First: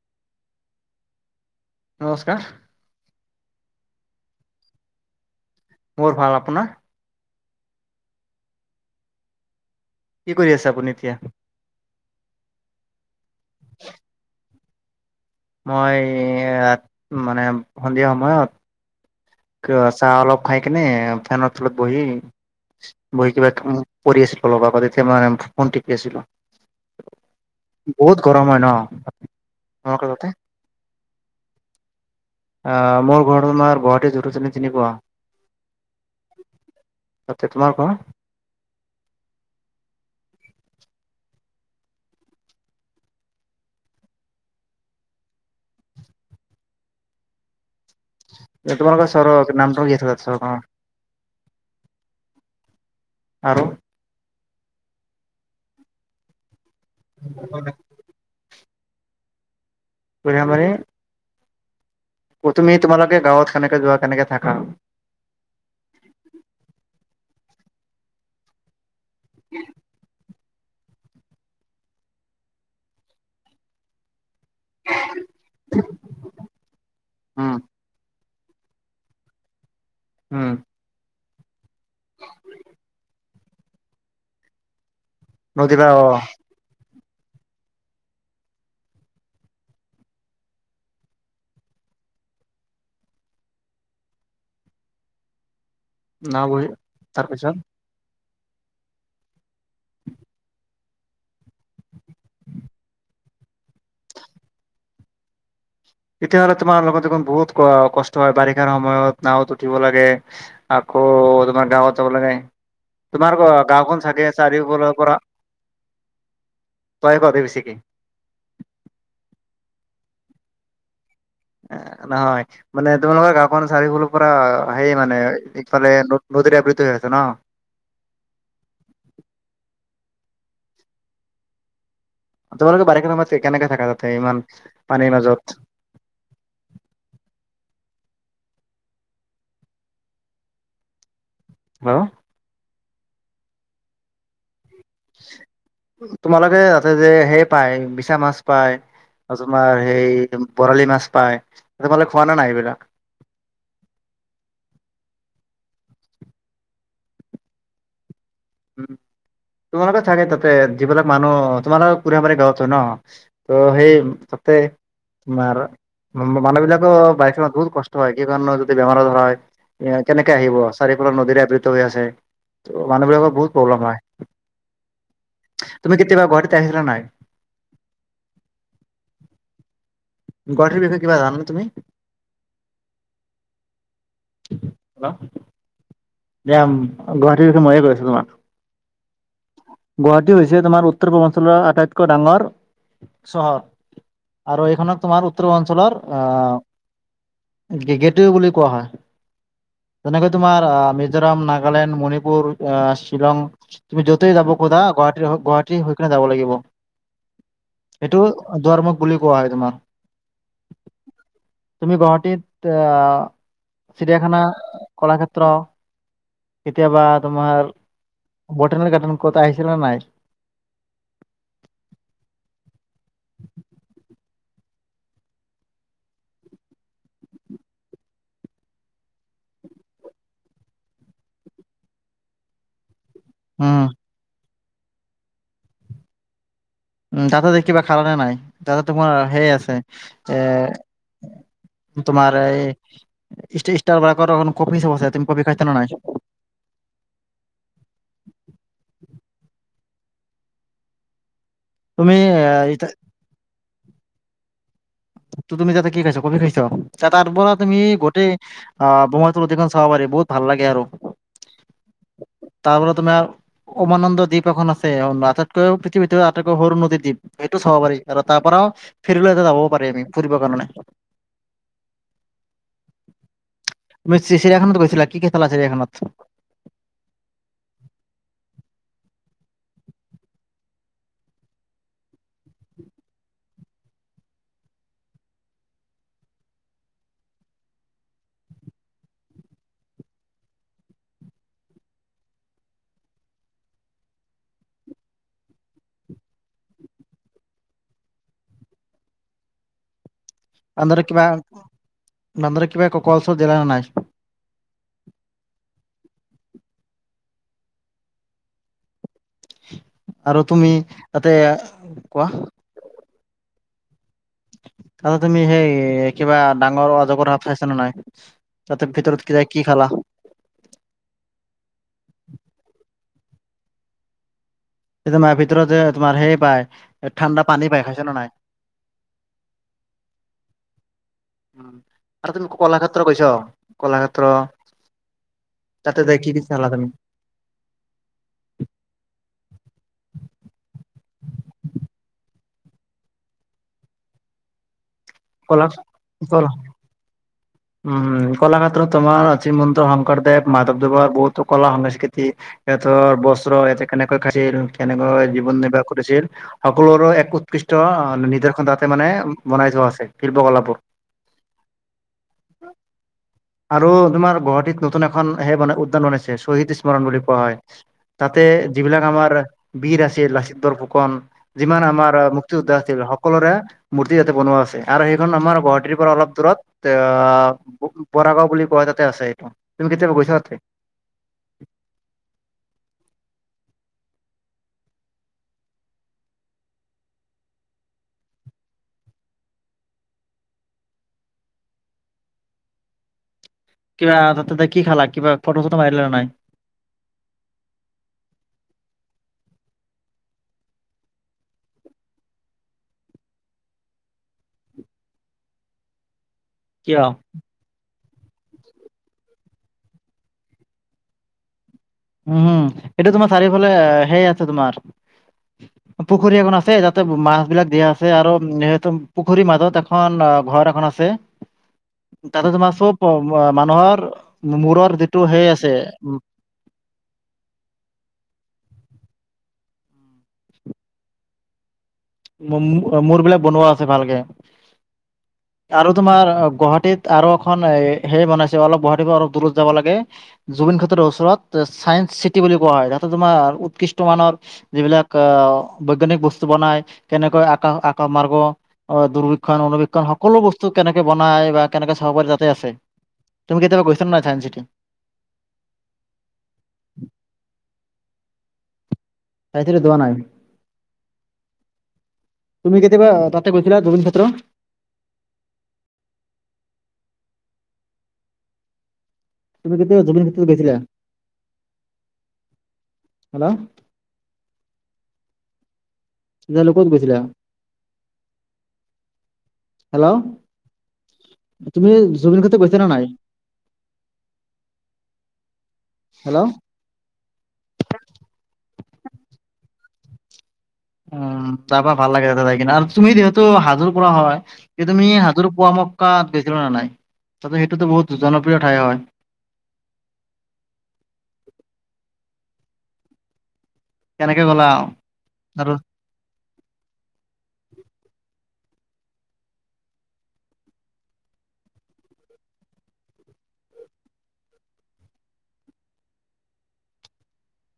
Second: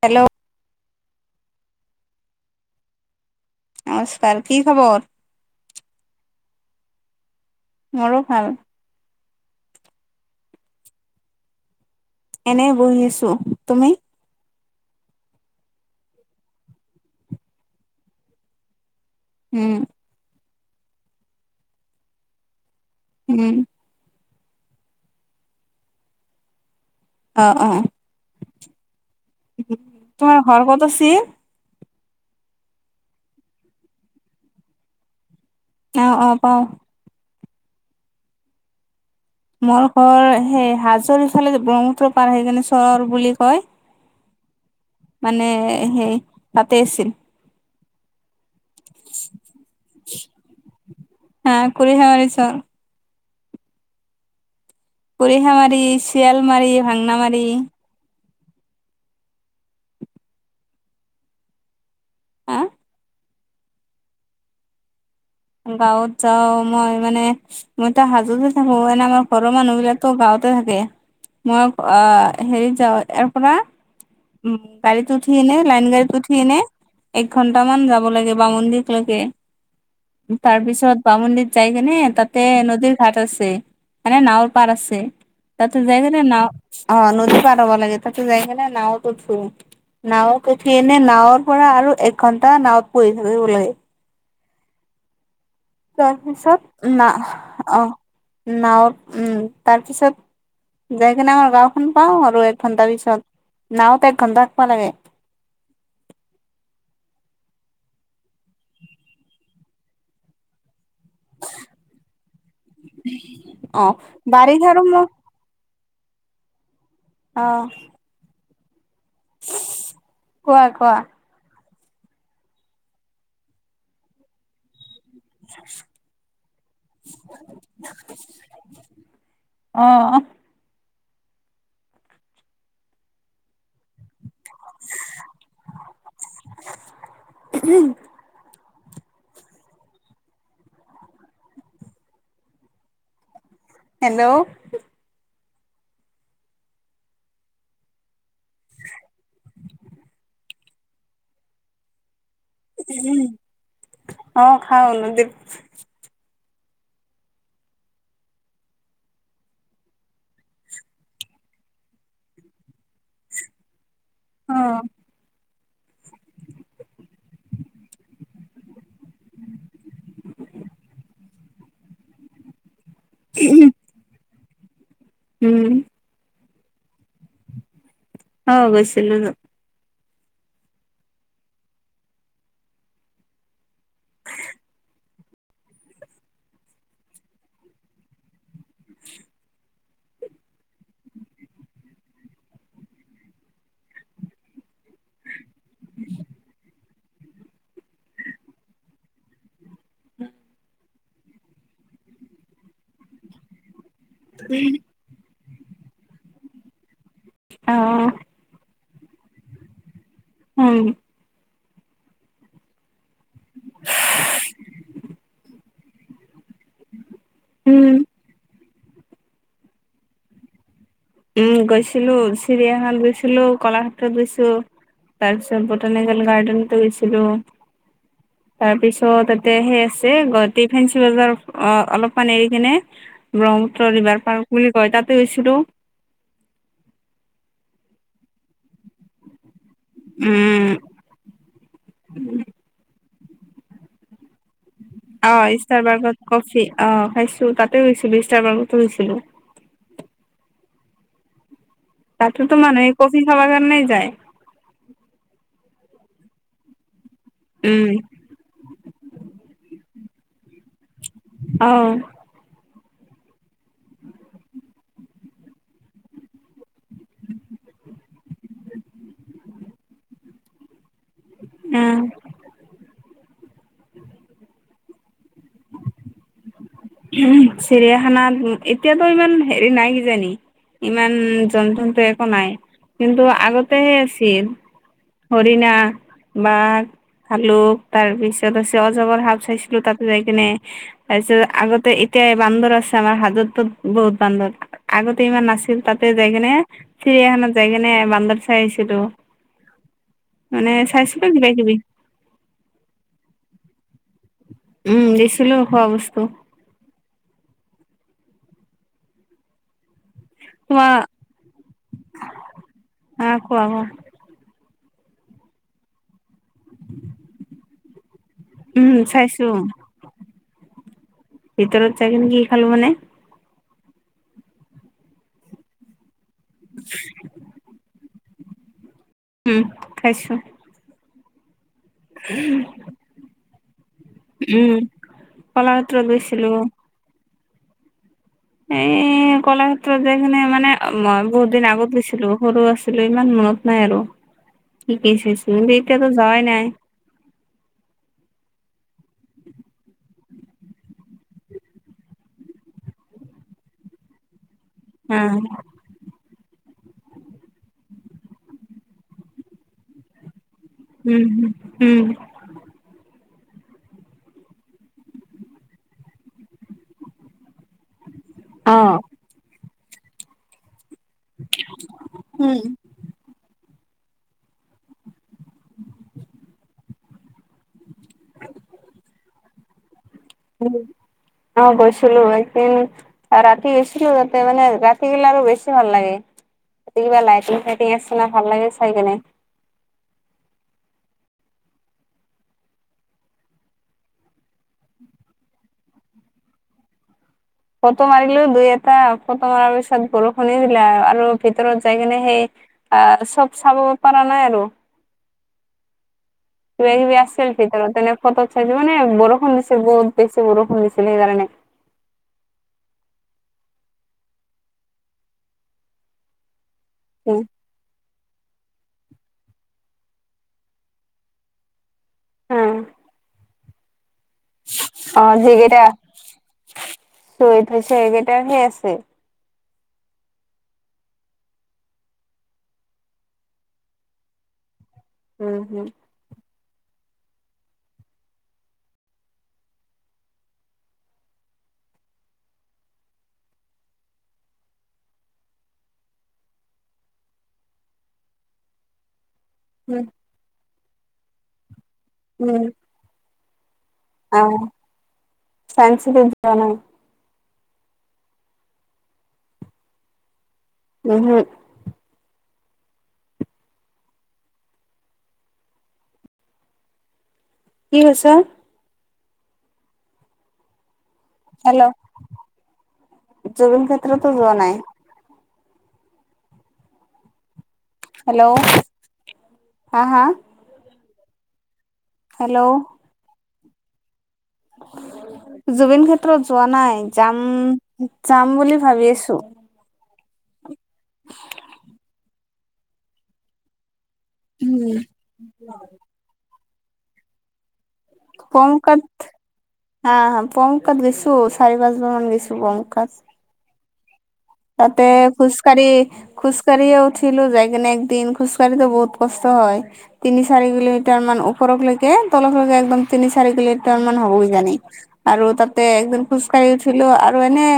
Hello. নমস্কাৰ। নমস্কাৰ, কি খবৰ? মোৰ ভাল, আপোনাৰ? মোৰো ভাল। কি কৰি আছে আপুনি এতিয়া? এনে বহি আছো, তুমি? মই মানে সন্ধিয়া সময়ত উম চাহ অলপ খাই কেনে ফেনৰ তলত বহি বহি কিবা উম কৰি আছিলো লগৰ আগতে এতিয়া মানে ফোন টিপি আছিলো। অ', অ'। বহুত ন [unintelligible] তোমালোকৰ তাতে তোমাৰ ঘৰ ক'ত আছিল? মোৰ ঘৰ তোমাৰ গুৱাহাটী যত [unintelligible] শ্ৰেণী চিনি পোৱা? অ', অ', পাও। তাতে, তোমাৰ ঘৰ? মোৰ ঘৰ সেই হাজোৰ ইফালে ব্ৰহ্মপুত্ৰ পাৰ সেই কিনে চৰ বুলি কয়। মানে সেই তাতে আছিল। তোমাৰোকৰ চৰ নামটো কি [unintelligible] থ চৰ হা কৰি হেৱাৰি চ [unintelligible] আৰু পৰিহা মাৰি, শিয়াল মাৰি, ভাংনা মাৰি। বুঢ মান [unintelligible] হা তুমি তোমালোকে গাঁৱত কেনেকে যোৱা কেনেকে থাকা? গাঁৱত যাওঁ মই মানে মইতো হাজোতে থাকো, এনে আমাৰ ঘৰৰ মানুহবিলাক গাঁৱত থাকে, মই আহ হেৰিত যাওঁ ইয়াৰ পৰা উম গাড়ীত উঠি এনে লাইন গাড়ীত উঠি এনে এক উম ঘন্টা মান যাব লাগে। বামন্দিৰ লকে, উম তাৰপিছত বামন্দিৰ যাই কিনে তাতে নদীৰ ঘাাট আছে মানে নাঁৱৰ পাৰ আছে। নদী তাতে বা যাই অ গলে নাওঁ অ', নদী পাৰ হ'ব লাগে তাতে যাই গ'লে নাওঁত উঠো। নাওঁত উঠি এনে নাৱৰ পৰা আৰু এক ঘন্টা নাৱত পহি থাকিব লাগে নাও বহি তাৰপিছত না তাৰপিছত আহ নাওঁ উম তাৰপিছত যাই কিনে আমাৰ গাওঁখন পাওঁ আৰু এক ঘন্টা পিছত নাওতে এক ঘন্টা খিব লাগে [inaudible] তেতিয়াহ'লে তোমাৰ লগত দেখোন বহুত ক কষ্ট হয় বাৰিষাৰ সময়ত নাঁৱত উঠিব লাগে আকৌ তোমাৰ গাঁৱত যাব লাগে। তোমাৰ অ গাওখন চাগে আ বাৰিষাৰো চাৰিওফালৰ মোৰ পৰা তই কধ অ বেছ কি কোৱা কোৱা নহয় মানে তোমালোকৰ গক চাৰিওফুলৰ পৰা সেই মানে ইফালে নদী আবৃত্তি হৈ আছে ন'। [inaudible] অ তবাৰ বাৰে কাম ম কেনেকে [unintelligible] থকা যাতে ইমান পানীৰ মাজত উম হা হেল্ল' তোমালোকে তাতে যে সেই পায় বিছা মাছ পায় তোমাৰ সেই বৰালি মাছ পায় তোমালে উ অ খাওনো উম তোমালোকে থাকে তাতে যিবিলাক মানুহ তোমালোকৰ কোনে পান গাৱ হয় ন ত সেই ত তোমাৰ মানুহ বিলাকো বাইক চত বহুত কষ্ট হয় কি কাৰণ বেমাৰৰ হয় কেনেকে আহিব চাৰিফালৰ নদীৰে আবৃত হৈ আছে মানুহবাক বহুত প্ৰব্লেম আহ উম তুমি কেতিয়াবা ঘুৱৰীতে আহিছিলা নাই অ বৈছ নাগ গ়ীৰ বিষয়ে কিবা জান ন তুমি হেল দ গুৱাহাটীে ময়ে গৈ আছো তোমাক গুৱাহাটী হৈছে তোমাৰ উত্তৰ পূৰ্বাঞ্চলৰ আটাইতকৈ ডাঙৰ চহৰ আৰু এইখনক তোমাৰ উত্তৰ অঞ্চলৰ আহ গেটৱে বুলি কোৱা হয় তেনেকৈ তোমাৰ মিজোৰাম নাগালেণ্ড মণিপুৰ আহ শ্বিলং তুমি য'তেই যাব কোা গুৱাহ গুৱাহাটীৰ হৈকনে যাব লাগিব অ সেইটো দাৰমুখ বুলি কোৱা হয় তোমাৰ উম তুমি গুৱাহাটীত আহ চিৰিয়াখানা কলাক্ষেত্ৰ কেতিয়াবা তোমাৰ উম বটেনিক গাৰ্ডেন ক'ত আহিছিলা নে নাই? উম গৈছিলো চিৰিয়াখানাত গৈছিলো কলাক্ষেত্ৰত গৈছো তাৰপিছত বটানিকেল গাৰ্ডেনতো গৈছিলো। [inaudible] তাৰ পিছত তাতে সেই আছে গুৱাহাটী ফেঞ্চি বজাৰ অ অলপমান এৰি কিনে উম ব্ৰহ্মপুত্ৰ ৰিভাৰ পাৰ্ক বুলি কয় তাতে গৈছিলো উম তাতে যাই কিবা খালানে নাই তাতে তোমাৰ সেয় আছে। এ উম তোমাৰ এই [unintelligible] বিলাকত অকণ অ ইষ্টাৰবাৰ্গত কফি অ খাইছো তাতে গৈছিলো ষ্টাৰবাৰ্গতো গৈছিলো। [inaudible] তাতেতো তুমি মানুহে কফি খাবাৰ কাৰনে এ যায়। ত তুমি তাতে কি খাইছ? কফি খাইছ তাৰ পৰা তুমি উম গোতেই ব্ৰহ্মপুত্ৰ নদীখন চাব পাৰি বহুত ভাল লাগে আৰু। অ তাৰ পৰা তোমাৰ উমানন্দ দ্বীপ এখন আছে আটাইতকৈ পৃথিৱীৰ ভিতৰত আটাইতকৈ সৰু নদী দ্বীপ সেইটো চাব পাৰি আৰু তাৰ পৰাও ফেৰি লৈ যাবও পাৰি আমি ফুৰিবৰ কাৰণে উম। তুমি চিৰিয়াখানাতো গৈছিলা, কি কি চালা চিৰিয়াখানাত? চিৰিয়াখানাত এতিয়াতো ইমান হেৰি নাই কিজানি ইমান জন্তু-চন্তু একো নাই, কিন্তু আগতেহে আছিল। হৰিনা, বাঘ ভালুক তাৰ পিছত আছে অজগৰ সাপ চাইছিলো তাতে যাই কিনে তাৰপিছত আগতে এতিয়া এ বান্দৰ আছে আমাৰ হাজতটো বহুত বান্দৰ আগতে ইমান নাছিল তাতে যাই কিনে চিৰিয়াখানাত যাই কিনে বান্দৰ চাই আহিছিলো [inaudible] মানে বান্দৰক চাইছিলো কিবা, কিবি বান্দৰক কিবা কল-চল দিলা নে নাই? উম, দিছিলো খোৱা বস্তু। আৰু তুমি তোমাৰ তাতে, কোৱা উম, কোৱা কোৱা। তাতে তুমি সেই, কিবা ডাঙৰ অজগৰ সাপ চাইছা নে নাই? তাতে উম ভিতৰত কি চাইছো, কি খালা ভিতৰত যাই কিনে কি খালো মানে সেই তোমাৰ ভিতৰত যে তোমাৰ সেই পাই, ঠাণ্ডা পানী পাই, খাইছা নে নাই? উম, খাইছো। উম, আৰু তুমি কলাক্ষেত্ৰ গৈছ? কলাক্ষেত্ৰ, উম কলাক্ষেত্ৰত তাতে যাই কি কি গৈছিলো চালা তুমি? এই কলাক্ষেত্ৰত যাই কিনে মানে, মই বহুত দিন আগত গৈছিলো। সৰু আছিলো, ইমান মনত নাই আৰু। কি কি চাইছিলোঁ, কলা কিন্তু এতিয়াতো যোৱাই কলা নাই। উম, কলাক্ষেত্ৰত তোমাৰ শ্ৰীমন্ত শংকৰদেৱ মাধৱদেৱৰ বহুতো কলা সংস্কৃতি সিহঁতৰ বস্ত্ৰ, ইহঁতে কেনেকৈ খাইছিল, অ কেনেকৈ জীৱন নিৰ্বাহ কৰিছিল সকলোৰো এক উৎকৃষ্ট নিদৰ্শন তাতে মানে বনাই থোৱা আছে, শিল্পকলাবোৰ। উম, উম। [inaudible] আৰু তোমাৰ গুৱাহাটীত নতুন এখন সেই মানে উদ্যান বনাইছে, শ্বহীদ স্মৰণ বুলি কোৱা হয়। তাতে অ যিবিলাক আমাৰ বীৰ আছে, লাচিত বৰফুকন যিমান আমাৰ উম মুক্তিযোদ্ধা আছিল, সকলোৰে মূৰ্তি তাতে বনোৱা আছে, আৰু সেইখন আমাৰ গুৱাহাটীৰ পৰা অলপ দূৰত, অ' বৰাগাঁও বুলি কোৱা হয় তাতে আছে এইটো, এইটো কেতিয়াবা গৈ উম, অ' গৈছিলো একদিন ৰাত ৰাতি গৈছিলো তাতে মানে, ৰাতি গ'লে আৰু বেছি ভাল লাগে। তাতে কিবা লাইটিং চাইটিং আছে না, ভাল লাগে চাই কিনে। কিবা তাত-তাতে কি খালা, কিবা ফটো চটো মাৰিলা নে নাই? ফটো মাৰিলো দুই এটা, ফটো মৰাৰ পিছত বৰষুণেই দিলে, আৰু ভিতৰত যাই কিনে সেই অ', চব চাব পৰা নাই আৰু। কিবা কিয় কিবি আছিল ভিতৰত, তেনেক ফটোত চাইছোঁ, মানে বৰষুণ দিছিল, বহুত বছি বৰষুণ দিছিলে, সেইকাৰণে উম, এইটো তোমাৰ চাৰিওফালে হেৰি আছে তোমাৰ, পুখুৰী এখন আছে তাত মাছ উম বিলাক দিয়া আছে আৰু সেইটো পুখুৰীৰ মাজত এখন ঘৰ এখন আছে। তাতে তোমাৰ উম চব মানুহৰ মূৰৰ যিটো সেই আছে, উ কৈ থৈছে, এইকেইটাহে আছে। মূ-মূ-মূৰবিলাক বনোৱা আছে ভালকে, উম হম আৰু তোমাৰ গুৱাহাট ৱাহাটীত আৰু এখন এ হেৰি বনাইছে অলপ গুৱাহাটীত অলপ দূৰত যাব লাগে, জুবিনক্ষেত্ৰৰ ওচৰত, তাচ চায়েঞ্চ চিটি বুলি কোৱা হয়, তাতে তোমাৰ উৎকৃষ্ট মানৰ যিবিলাক বৈজ্ঞানিক বস্তু বনায় কেনেকৈ আকাশ-আকাশ মাৰ্গ, অ' দুৰ্বিক্ষণ অণুবীক্ষণ, উম সকলো বস্তু কেনেকে বনাই বা কেনেকৈ চাব পাৰি তাতে আছে, তুমি কেতিয়াবা গৈ অহ' চাইন চিটিত যোৱা নাই? চাই তোৰো যোৱা নাই। উমহোক। তুমি কেতিয়াবা তাতে গৈছিলা, জুবিন ক্ষেত্ৰ। কি হৈছে? তুমি কেতিয়াবা জুবিনক্ষেত্ৰ গৈছিলা? হেল্ল', হেল্ল' জুবিন ক্ষেত্ৰতো যোৱা নাই। জালুকত গৈছিলা? হেল্ল', হা হেল্ল' হা? তুমি জুবিনক্ষেত্ৰ হেল্ল' গৈছানে নাই? [inaudible] জুবিন হেল্ল' ক্ষেত্ৰত যোৱা নাই। যাম-যাম বুলি ভাবি আছো। উম' তাৰপৰা ভাল লাগে তাতে যায় কিনে। আৰু তুমি যিহেতু হাজোৰ পৰা হয়। কি উম। তুমি হাজোৰ পোৱামক্কা গৈছিলা নে নাই? তাতে সেইটোতো বহুত জনপ্ৰিয় ঠাই হয়, পোৱামক্কাত হা হা, পোৱামক্কাত গৈছোঁ। চাৰি পাঁচ বাৰ মান গৈছোঁ। পোৱামক্কাত। কেনেকে গ'লা তাতে খোজ আৰু কাঢ়ি, খোজ কাঢ়িয়ে উঠিলো যায় একদিন। খোজ খোজ কাঢ়িতো বহুত কষ্ট হয়। তিনি চাৰি কিলোমিটাৰ মান ওৰকলৈকে, তলকৈ একদম তিনি চাৰি কিলোমিটাৰ হ'ব কিজানি। আৰু তাতে একদিন খোজকাঢ়ি উঠিলো। আৰু এনেই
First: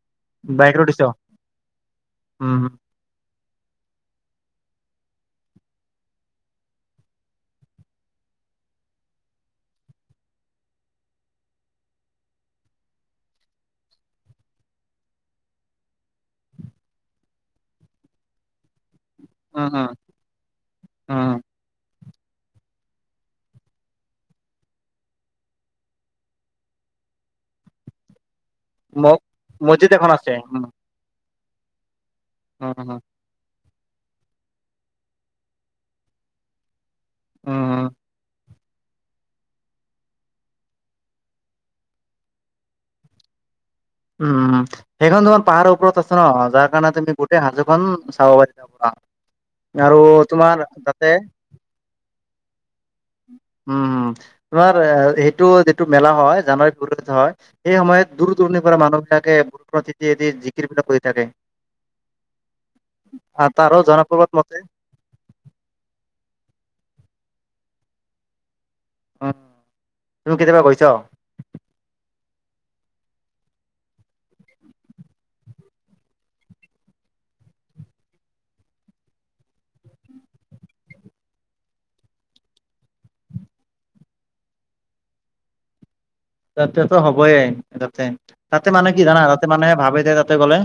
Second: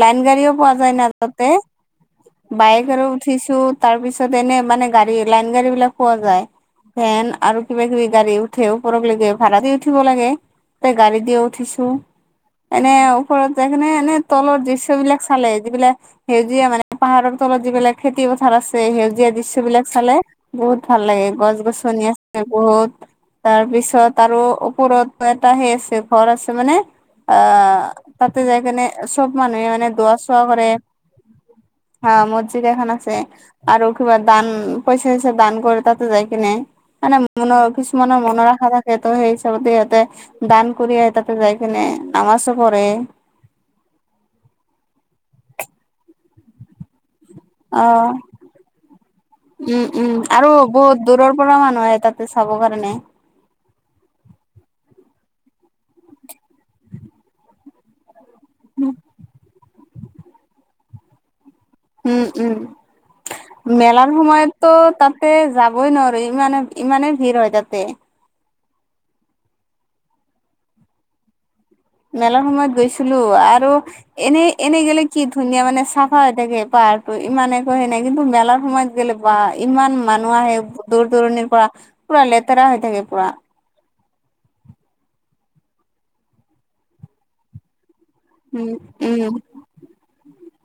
লাইন গাড়ীও পোৱা বাইক ত যায় দিছ না তাতে। উম। হম। বাইক আৰু উঠিছোঁ তাৰপিছত এনেই মানে, গাড়ী লাইন গাড়ীবিলাক পোৱা যায়। ভেন আৰু কিবা কিবি গাড়ী উঠে ওপৰলৈকে, ভাড়া দি উঠিব লাগে। তে গাড়ী দিয়ো উঠিছোঁ। এনেই ওপৰত যায় কিনে, এনেই তলৰ দৃশ্যবিলাক চালে যিবিলাক সেউজীয়া মানে পাহাৰৰ তলত যিবিলাক খেতি পথাৰ আছে। সেউজীয়া সেউজীয়া উম, দৃশ্যবিলাক উম, চালে, বহুত ভাল লাগে। উম। গছ-গছনি আছে বহুত। তাৰপিছত আৰু ওপৰত এটা সেই আছে, ঘৰ আছে মানে অহ তাতে যাই কিনে, ম চব মানুহে মছজিদ মানে এখন দুৱা আছে চোৱা উম। কৰে। হা, মছজিদা উম। এখান উম, আছে, আৰু কিবা দান পইচা চাইছা দান কৰে ততে যায় কিনে। মানে উম, মনৰ, উম। কিছুমানৰ মনৰ আশা আশা থাকে। ত' সেই চব দি ইহঁতে দান কৰিয়ে তাতে যায় কিনে নামাজো পঢ়ে। উম' সেইখন তোমাৰ পাহাৰৰ ওপৰত আছে ন, যাৰ কাৰণে তুমি গোটেই অ হাজোখন চাব পাৰি। [unintelligible] উম', উম' আৰু বহুত দূৰৰ পৰা মানুহ আহে তাতে চাব কাৰণে। উম'। তোমাৰ সেইটো যিটো মেলা হয়, জানুৱাৰী ফেব্ৰুৱাৰীত হয়। সেই সময়ত দূৰ দূৰ মানুহ বিলাকে প্ৰটেকে দিয়ে দি, জিকিৰবিলাক বহি থাকে। উম', উম'। আৰু তাৰো মেলাৰ জনপ্ৰবাদ মতে সময়ততো তাতে যাবই নোৱাৰি ইমানে ইমানে ভিৰ হয় তাতে। উম' তুমি কেতিয়াবা গৈছ। মেলাৰ সময়ত গৈছিলো। আৰু এনেই এনেই গ'লে কি ধুনীয়া মানে চাফা হৈ থাকে পাৰ্ক। ইমান একো সেনেকে, কিন্তু মেলাৰ সময়ত গ'লে বা ইমান মানুহ আহে দূৰ-দূৰণিৰ পৰা। পুৰা লেতেৰা হৈ থাকে, পুৰা। [inaudible] তাতেটো হ'বই তাতে। তাতে উম মানে কি জানা, উম তাতে মানে ভাবে যে তাতে গ'লে